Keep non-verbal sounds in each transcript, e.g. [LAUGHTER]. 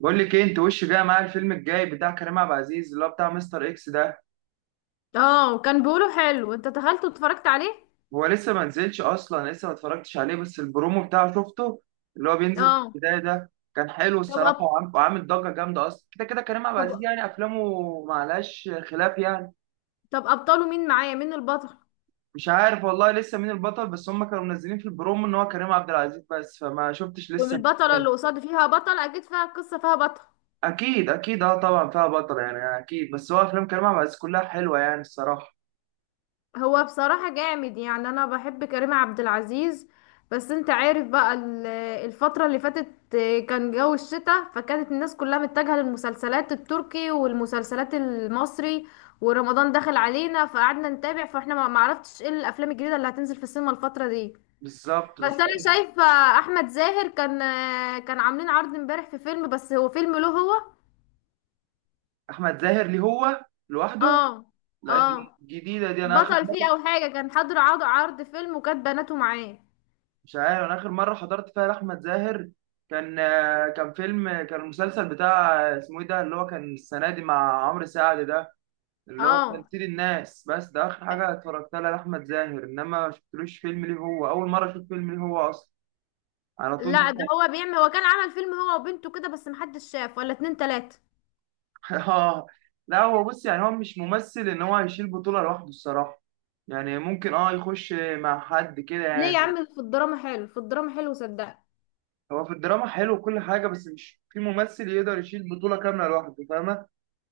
بقول لك ايه؟ انت وش جاي معايا الفيلم الجاي بتاع كريم عبد العزيز اللي هو بتاع مستر اكس ده. اه، كان بيقولوا حلو. انت دخلت واتفرجت عليه؟ هو لسه ما نزلش اصلا، لسه ما اتفرجتش عليه بس البرومو بتاعه شفته، اللي هو بينزل في اه البدايه ده. كان حلو طب الصراحه، أب... وعامل ضجه جامده. اصلا كده كده كريم عبد العزيز طب يعني افلامه معلهاش خلاف يعني. طب ابطاله مين معايا؟ مين البطل؟ مش عارف والله لسه مين البطل، بس هم كانوا منزلين في البرومو ان هو كريم عبد العزيز بس، فما شفتش لسه مين والبطلة تاني. اللي قصاد فيها بطل، اكيد فيها قصة، فيها بطل. اكيد اكيد اه، طبعا فيها بطل يعني اكيد، بس هو افلام كريم عبد العزيز كلها حلوه يعني الصراحه. هو بصراحة جامد، يعني انا بحب كريم عبد العزيز. بس انت عارف بقى، الفترة اللي فاتت كان جو الشتاء، فكانت الناس كلها متجهة للمسلسلات التركي والمسلسلات المصري، ورمضان دخل علينا فقعدنا نتابع، فاحنا ما عرفتش ايه الافلام الجديدة اللي هتنزل في السينما الفترة دي. بالظبط بس انا بالظبط. شايفه احمد زاهر كان عاملين عرض امبارح في فيلم، بس هو فيلم له هو. احمد زاهر ليه هو لوحده؟ اه، لا، ج- اه، جديده دي، انا اخر بطل فيه مره. او حاجه، كان حضر عرض فيلم وكانت بناته معاه. مش عارف، انا اخر مره حضرت فيها لاحمد زاهر كان كان فيلم، كان المسلسل بتاع اسمه ايه ده اللي هو كان السنه دي مع عمرو سعد ده، اللي هو كان اه، سيد الناس. بس ده اخر حاجه اتفرجت لها لاحمد زاهر، انما ما شفتلوش فيلم ليه هو. اول مره اشوف فيلم ليه هو اصلا على طول لا ده مثلا. هو كان عمل فيلم هو وبنته كده، بس محدش شاف، ولا اتنين تلاته. [LAUGHS] اه. لا هو بص، يعني هو مش ممثل ان هو هيشيل بطوله لوحده الصراحه، يعني ممكن اه يخش مع حد كده ليه يا يعني. عم، في الدراما حلو، في الدراما حلو صدق. هو في الدراما حلو وكل حاجة، بس مش في ممثل يقدر يشيل بطولة كاملة لوحده، فاهمة؟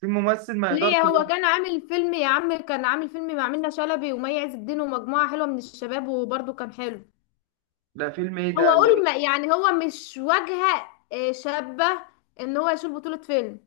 في ممثل ما يقدرش ليه هو لوحده. كان عامل فيلم يا عم، كان عامل فيلم مع منة شلبي ومي عز الدين ومجموعه حلوه من الشباب، وبرده كان حلو. ده فيلم ايه هو ده اللي اقول ما إيه؟ يعني هو مش واجهة شابة ان هو يشيل بطولة فيلم.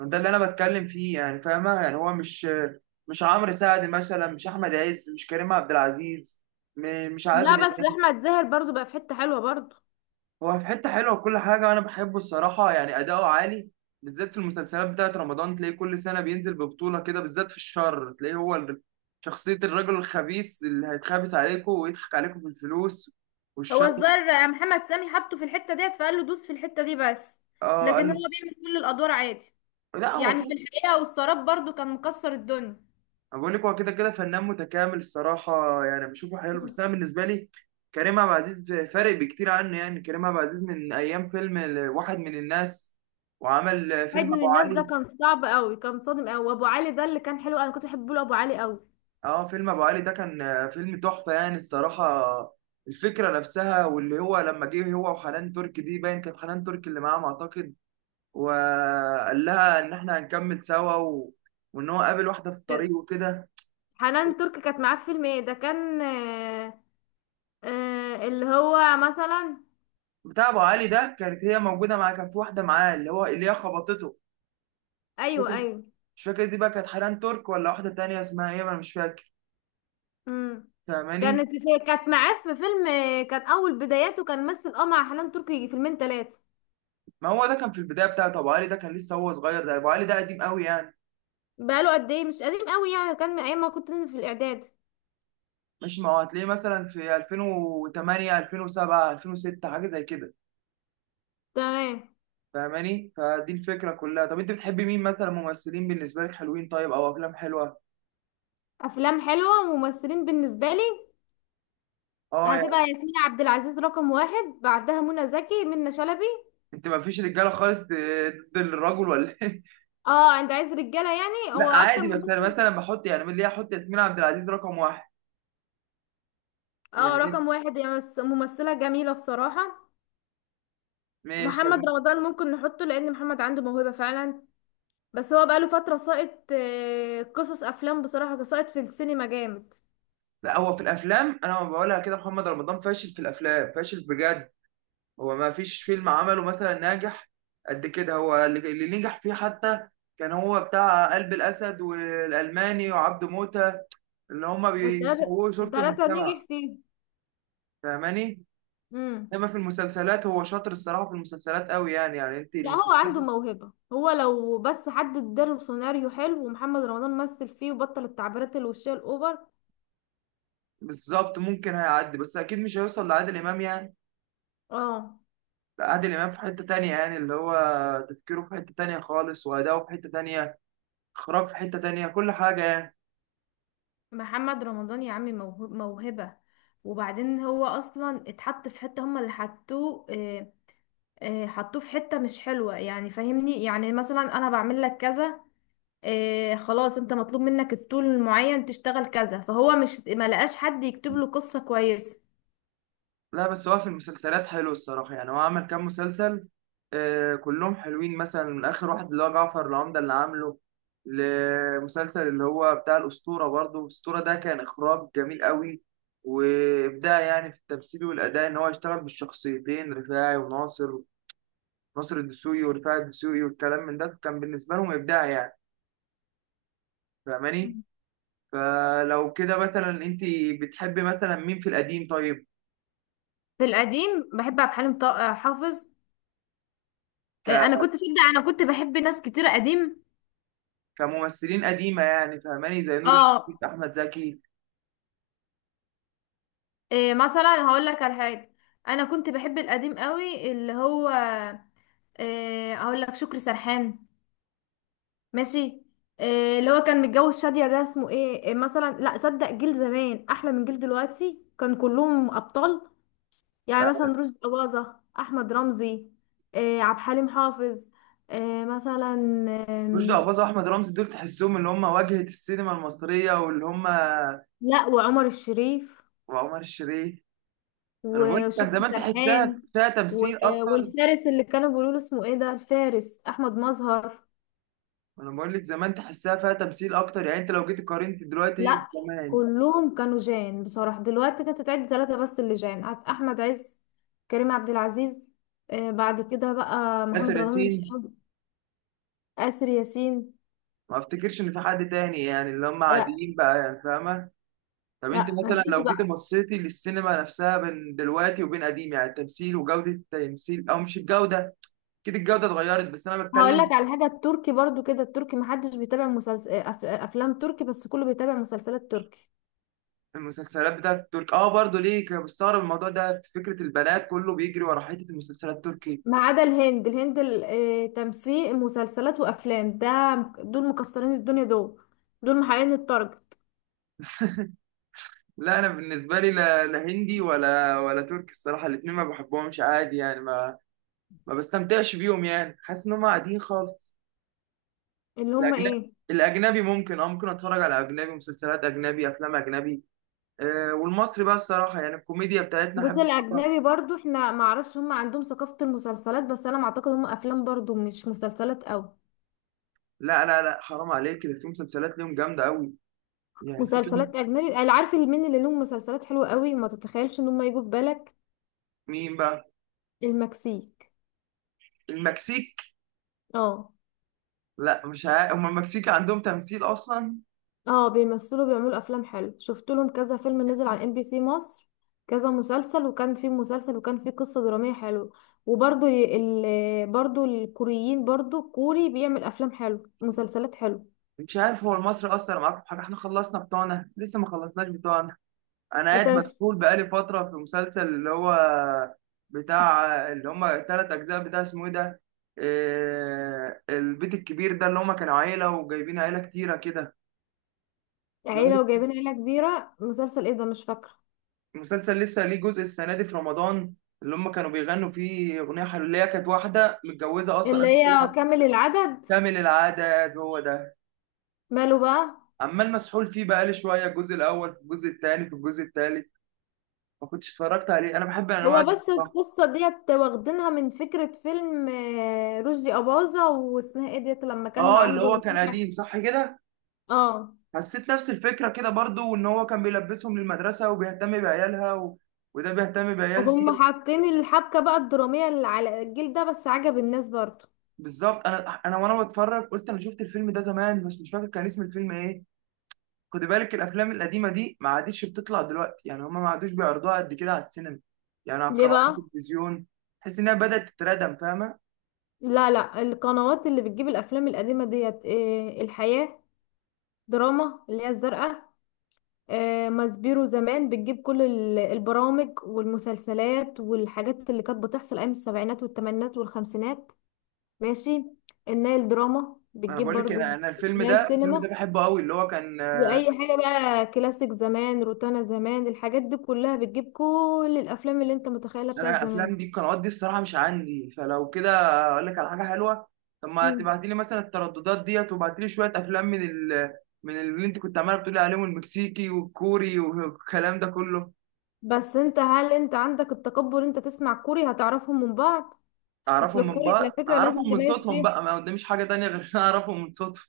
ده اللي انا بتكلم فيه يعني، فاهمة؟ يعني هو مش، مش عمرو سعد مثلا، مش احمد عز، مش كريم عبد العزيز، مش لا عادل بس امام. احمد زاهر برضو بقى في حتة حلوة برضو. هو في حتة حلوة وكل حاجة، وانا بحبه الصراحة يعني اداؤه عالي، بالذات في المسلسلات بتاعت رمضان تلاقيه كل سنة بينزل ببطولة كده، بالذات في الشر تلاقيه هو شخصية الرجل الخبيث اللي هيتخابس عليكم ويضحك عليكم في الفلوس هو والشر. الزر، محمد سامي حطه في الحتة ديت فقال له دوس في الحتة دي بس. اه قال لكن له. هو بيعمل كل الادوار عادي. لا هو يعني في كده. الحقيقة والسراب برضو كان مكسر الدنيا. انا بقول لك هو كده كده فنان متكامل الصراحه، يعني بشوفه حلو، بس مم. انا بالنسبه لي كريم عبد العزيز فارق بكتير عنه. يعني كريم عبد العزيز من ايام فيلم واحد من الناس، وعمل عيد فيلم من ابو الناس ده علي. كان صعب قوي، كان صادم قوي. وابو علي ده اللي كان حلو، انا كنت بحب له ابو علي قوي. اه فيلم ابو علي ده كان فيلم تحفه يعني الصراحه. الفكره نفسها، واللي هو لما جه هو وحنان تركي دي، باين كانت حنان تركي اللي معاهم اعتقد، وقال لها ان احنا هنكمل سوا و... وان هو قابل واحده في الطريق كان- وكده. حنان ترك كانت معاه في فيلم ايه ده كان. اللي هو مثلا. بتاع ابو علي ده كانت هي موجوده معاه، كان في واحده معاه اللي هو اللي هي خبطته. مش ايوه، فاكر، ايوه. مش فاكر دي بقى كانت حنان ترك ولا واحده تانية اسمها ايه، ما انا مش فاكر. امم. فاهماني؟ كانت معاه في فيلم، كان اول بداياته، كان مثل مع حنان تركي فيلمين ثلاثه. ما هو ده كان في البدايه بتاعته، ابو علي ده كان لسه هو صغير، ده ابو علي ده قديم قوي يعني. بقاله قد ايه؟ مش قديم قوي، يعني كان من ايام ما كنت في الاعداد. مش، ما هو هتلاقيه مثلا في 2008 2007 2006 حاجه زي كده. تمام. فاهماني؟ فدي الفكره كلها. طب انت بتحبي مين مثلا ممثلين بالنسبه لك حلوين، طيب، او افلام حلوه؟ افلام حلوه وممثلين بالنسبه لي، اه هتبقى يعني ياسمين عبد العزيز رقم واحد، بعدها منى زكي، منى شلبي. انت ما فيش رجاله خالص، ضد الرجل ولا إيه؟ اه، انت عايز رجاله؟ يعني هو لا اكتر عادي، بس انا ممثل. مثلا بحط يعني، من ليه احط ياسمين عبد العزيز رقم واحد؟ يعني اه، رقم ايه؟ واحد، هي ممثله جميله الصراحه. ماشي طب. محمد رمضان ممكن نحطه، لان محمد عنده موهبه فعلا. بس هو بقاله فترة ساقط، قصص أفلام بصراحة، ساقط في السينما جامد. لا هو في الافلام انا ما بقولها كده، محمد رمضان فاشل في الافلام فاشل بجد. هو ما فيش فيلم عمله مثلا ناجح قد كده. هو اللي نجح فيه حتى كان هو بتاع قلب الاسد والالماني وعبد موتة، اللي هما والتلاتة بيسووا صورة التلاتة المجتمع. نجح فيه. فاهماني؟ مم. انما في المسلسلات هو شاطر الصراحة، في المسلسلات قوي يعني، يعني انت لا هو المسلسلات عنده موهبة، هو لو بس حد اداله سيناريو حلو ومحمد رمضان مثل فيه، وبطل التعبيرات الوشية الأوفر. بالظبط ممكن هيعدي. بس اكيد مش هيوصل لعادل امام يعني. اه. لا عادل إمام في حتة تانية يعني، اللي هو تفكيره في حتة تانية خالص، وأداؤه في حتة تانية، إخراج في حتة تانية، كل حاجة يعني. محمد رمضان يا عمي، موهبة. وبعدين هو أصلا اتحط في حتة، هما اللي حطوه، حطوه في حتة مش حلوة يعني، فاهمني؟ يعني مثلا، أنا بعمل لك كذا، إيه خلاص، انت مطلوب منك الطول المعين تشتغل كذا، فهو مش ما لقاش حد يكتب له قصة كويسة. لا بس هو في المسلسلات حلو الصراحة، يعني هو عمل كام مسلسل آه كلهم حلوين، مثلا من آخر واحد اللي هو جعفر العمدة اللي عامله، لمسلسل اللي هو بتاع الأسطورة برضه. الأسطورة ده كان إخراج جميل قوي، وإبداع يعني في التمثيل والأداء، إن هو يشتغل بالشخصيتين رفاعي وناصر، ناصر الدسوقي ورفاعي الدسوقي، والكلام من ده كان بالنسبة لهم إبداع يعني، فاهماني؟ مم. فلو كده مثلا انت بتحبي مثلا مين في القديم طيب؟ في القديم بحب عبد الحليم حافظ. ك... إيه، انا كنت صدق، انا كنت بحب ناس كتير قديم. كممثلين قديمه يعني، فاهماني؟ زي نور اه. الشريف، احمد زكي، إيه مثلا، هقول لك على حاجة. انا كنت بحب القديم قوي، اللي هو، إيه، هقول لك شكري سرحان. ماشي. إيه اللي هو كان متجوز شادية ده، اسمه ايه، إيه مثلا؟ لا صدق، جيل زمان احلى من جيل دلوقتي، كان كلهم ابطال. يعني مثلا رشدي أباظة، أحمد رمزي، عبد الحليم حافظ، مثلا. رشدي آم، اباظه، احمد رمزي، دول تحسهم اللي هم واجهه السينما المصريه واللي هم، لا، وعمر الشريف، وعمر الشريف. انا بقول لك كان وشكري زمان تحسها سرحان، فيها و- تمثيل اكتر. والفارس اللي كانوا بيقولوا له اسمه ايه ده، الفارس أحمد مظهر. انا بقول لك زمان تحسها فيها تمثيل اكتر يعني، انت لو جيت قارنت دلوقتي لا زمان. كلهم كانوا جان بصراحة. دلوقتي انت تعد ثلاثة بس اللي جان، أحمد عز، كريم عبد العزيز، بعد كده بقى ياسر محمد رمضان مش ياسين. قوي، آسر ياسين. ما افتكرش ان في حد تاني يعني، اللي هم لا، عاديين بقى يعني، فاهمه. طب انت لا، مثلا مفيش لو جيت بقى. بصيتي للسينما نفسها بين دلوقتي وبين قديم، يعني التمثيل وجودة التمثيل، او مش الجودة كده، الجودة اتغيرت، بس انا هقول بتكلم. لك على حاجة، التركي برضو كده، التركي محدش بيتابع مسلسل أف... آه، أفلام تركي، بس كله بيتابع مسلسلات تركي. في المسلسلات بتاعت الترك اه برضه ليه كنت بستغرب الموضوع ده، في فكرة البنات كله بيجري ورا حتة المسلسلات التركي. ما عدا الهند، الهند تمثيل مسلسلات وأفلام ده، دول مكسرين الدنيا دول محققين التارجت. لا انا بالنسبة لي، لا, لا هندي ولا ولا تركي الصراحة، الاتنين ما بحبهمش عادي يعني، ما بستمتعش بيهم يعني، حاسس ان هم قاعدين خالص. اللي هم الاجنبي، ايه؟ الاجنبي ممكن، اه ممكن اتفرج على اجنبي، مسلسلات اجنبي افلام اجنبي، والمصري بقى الصراحه يعني الكوميديا بتاعتنا بص، احب أتفرج. الأجنبي برضو، احنا ما اعرفش هم عندهم ثقافة المسلسلات، بس أنا ما أعتقد، هم أفلام برضو مش مسلسلات أوي. لا لا لا حرام عليك كده، في مسلسلات ليهم جامده قوي، يعني في كام. مسلسلات أجنبي، أنا عارف مين اللي لهم مسلسلات حلوة أوي، ما تتخيلش إن هم يجوا في بالك. مين بقى؟ المكسيك. المكسيك؟ اه، لا مش عارف، هم المكسيك عندهم تمثيل اصلا؟ اه، بيمثلوا، بيعملوا افلام حلو، شفت لهم كذا فيلم نزل على ام بي سي مصر، كذا مسلسل، وكان في مسلسل وكان في قصة درامية حلوة. وبرضو برضو الكوريين، برضو كوري بيعمل افلام حلو، مسلسلات حلو. مش عارف، هو المصري اثر معاكم في حاجه، احنا خلصنا بتوعنا، لسه ما خلصناش بتوعنا. انا قاعد انت، مسحول بقالي فتره في مسلسل اللي هو بتاع، اللي هم ثلاث اجزاء بتاع اسمه ايه ده، البيت الكبير ده اللي هم كانوا عيله وجايبين عيله كتيره كده. لو عيلة وجايبين عيلة كبيرة مسلسل ايه ده؟ مش فاكرة المسلسل لسه ليه جزء السنه دي في رمضان، اللي هم كانوا بيغنوا فيه اغنيه حلوليه، كانت واحده متجوزه اصلا اللي قبل هي كده. كامل العدد. كامل العدد هو ده. ماله بقى؟ عمال مسحول فيه بقالي شويه الجزء الاول، في الجزء الثاني، في الجزء الثالث. ما كنتش اتفرجت عليه، انا بحب الانواع هو دي بس الصراحه. القصة ديت واخدينها من فكرة فيلم رشدي أباظة، واسمها ايه ديت، لما كان اه اللي عنده هو كان قديم صح كده. اه. حسيت نفس الفكره كده برضو، وان هو كان بيلبسهم للمدرسه وبيهتم بعيالها و... وده بيهتم بعيال دي. هم حاطين الحبكة بقى الدرامية اللي على الجيل ده، بس عجب الناس برضو. بالظبط. انا وانا بتفرج قلت انا شفت الفيلم ده زمان بس مش فاكر كان اسم الفيلم ايه. خد بالك الافلام القديمه دي ما عادتش بتطلع دلوقتي، يعني هما ما عادوش بيعرضوها قد كده على السينما، يعني على ليه قنوات بقى؟ التلفزيون. تحس انها بدات تتردم، فاهمه؟ لا، لا، القنوات اللي بتجيب الأفلام القديمة ديت، إيه الحياة دراما اللي هي الزرقاء، إيه ماسبيرو زمان بتجيب كل البرامج والمسلسلات والحاجات اللي كانت بتحصل أيام السبعينات والثمانينات والخمسينات. ماشي. النايل دراما انا بتجيب بقول لك برضو، انا الفيلم نايل ده، الفيلم سينما، ده بحبه قوي اللي هو كان. واي حاجه بقى كلاسيك زمان، روتانا زمان، الحاجات دي كلها بتجيب كل الافلام اللي انت متخيلها بتاعت انا الافلام زمان. دي القنوات دي الصراحه مش عندي، فلو كده اقول لك على حاجه حلوه. طب ما مم. تبعتي لي مثلا الترددات ديت، وبعتي لي شويه افلام من من اللي انت كنت عماله بتقولي عليهم المكسيكي والكوري والكلام ده كله. بس هل انت عندك التقبل، انت تسمع كوري هتعرفهم من بعض؟ اصل اعرفهم من الكوري على بعض، فكره لازم اعرفهم من تميز صوتهم فيه. بقى، ما قداميش حاجه تانية غير ان أنا اعرفهم من صوتهم.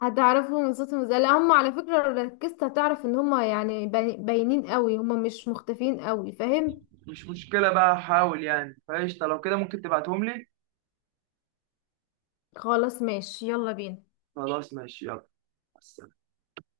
هتعرفهم من صوتهم، زي، لا هم على فكره لو ركزت هتعرف ان هم يعني باينين قوي، هم مش مختفيين قوي، فاهم؟ مش مشكلة بقى، هحاول يعني، فقشطة لو كده ممكن تبعتهم لي. خلاص، ماشي، يلا بينا. خلاص ماشي يلا. مع السلامة.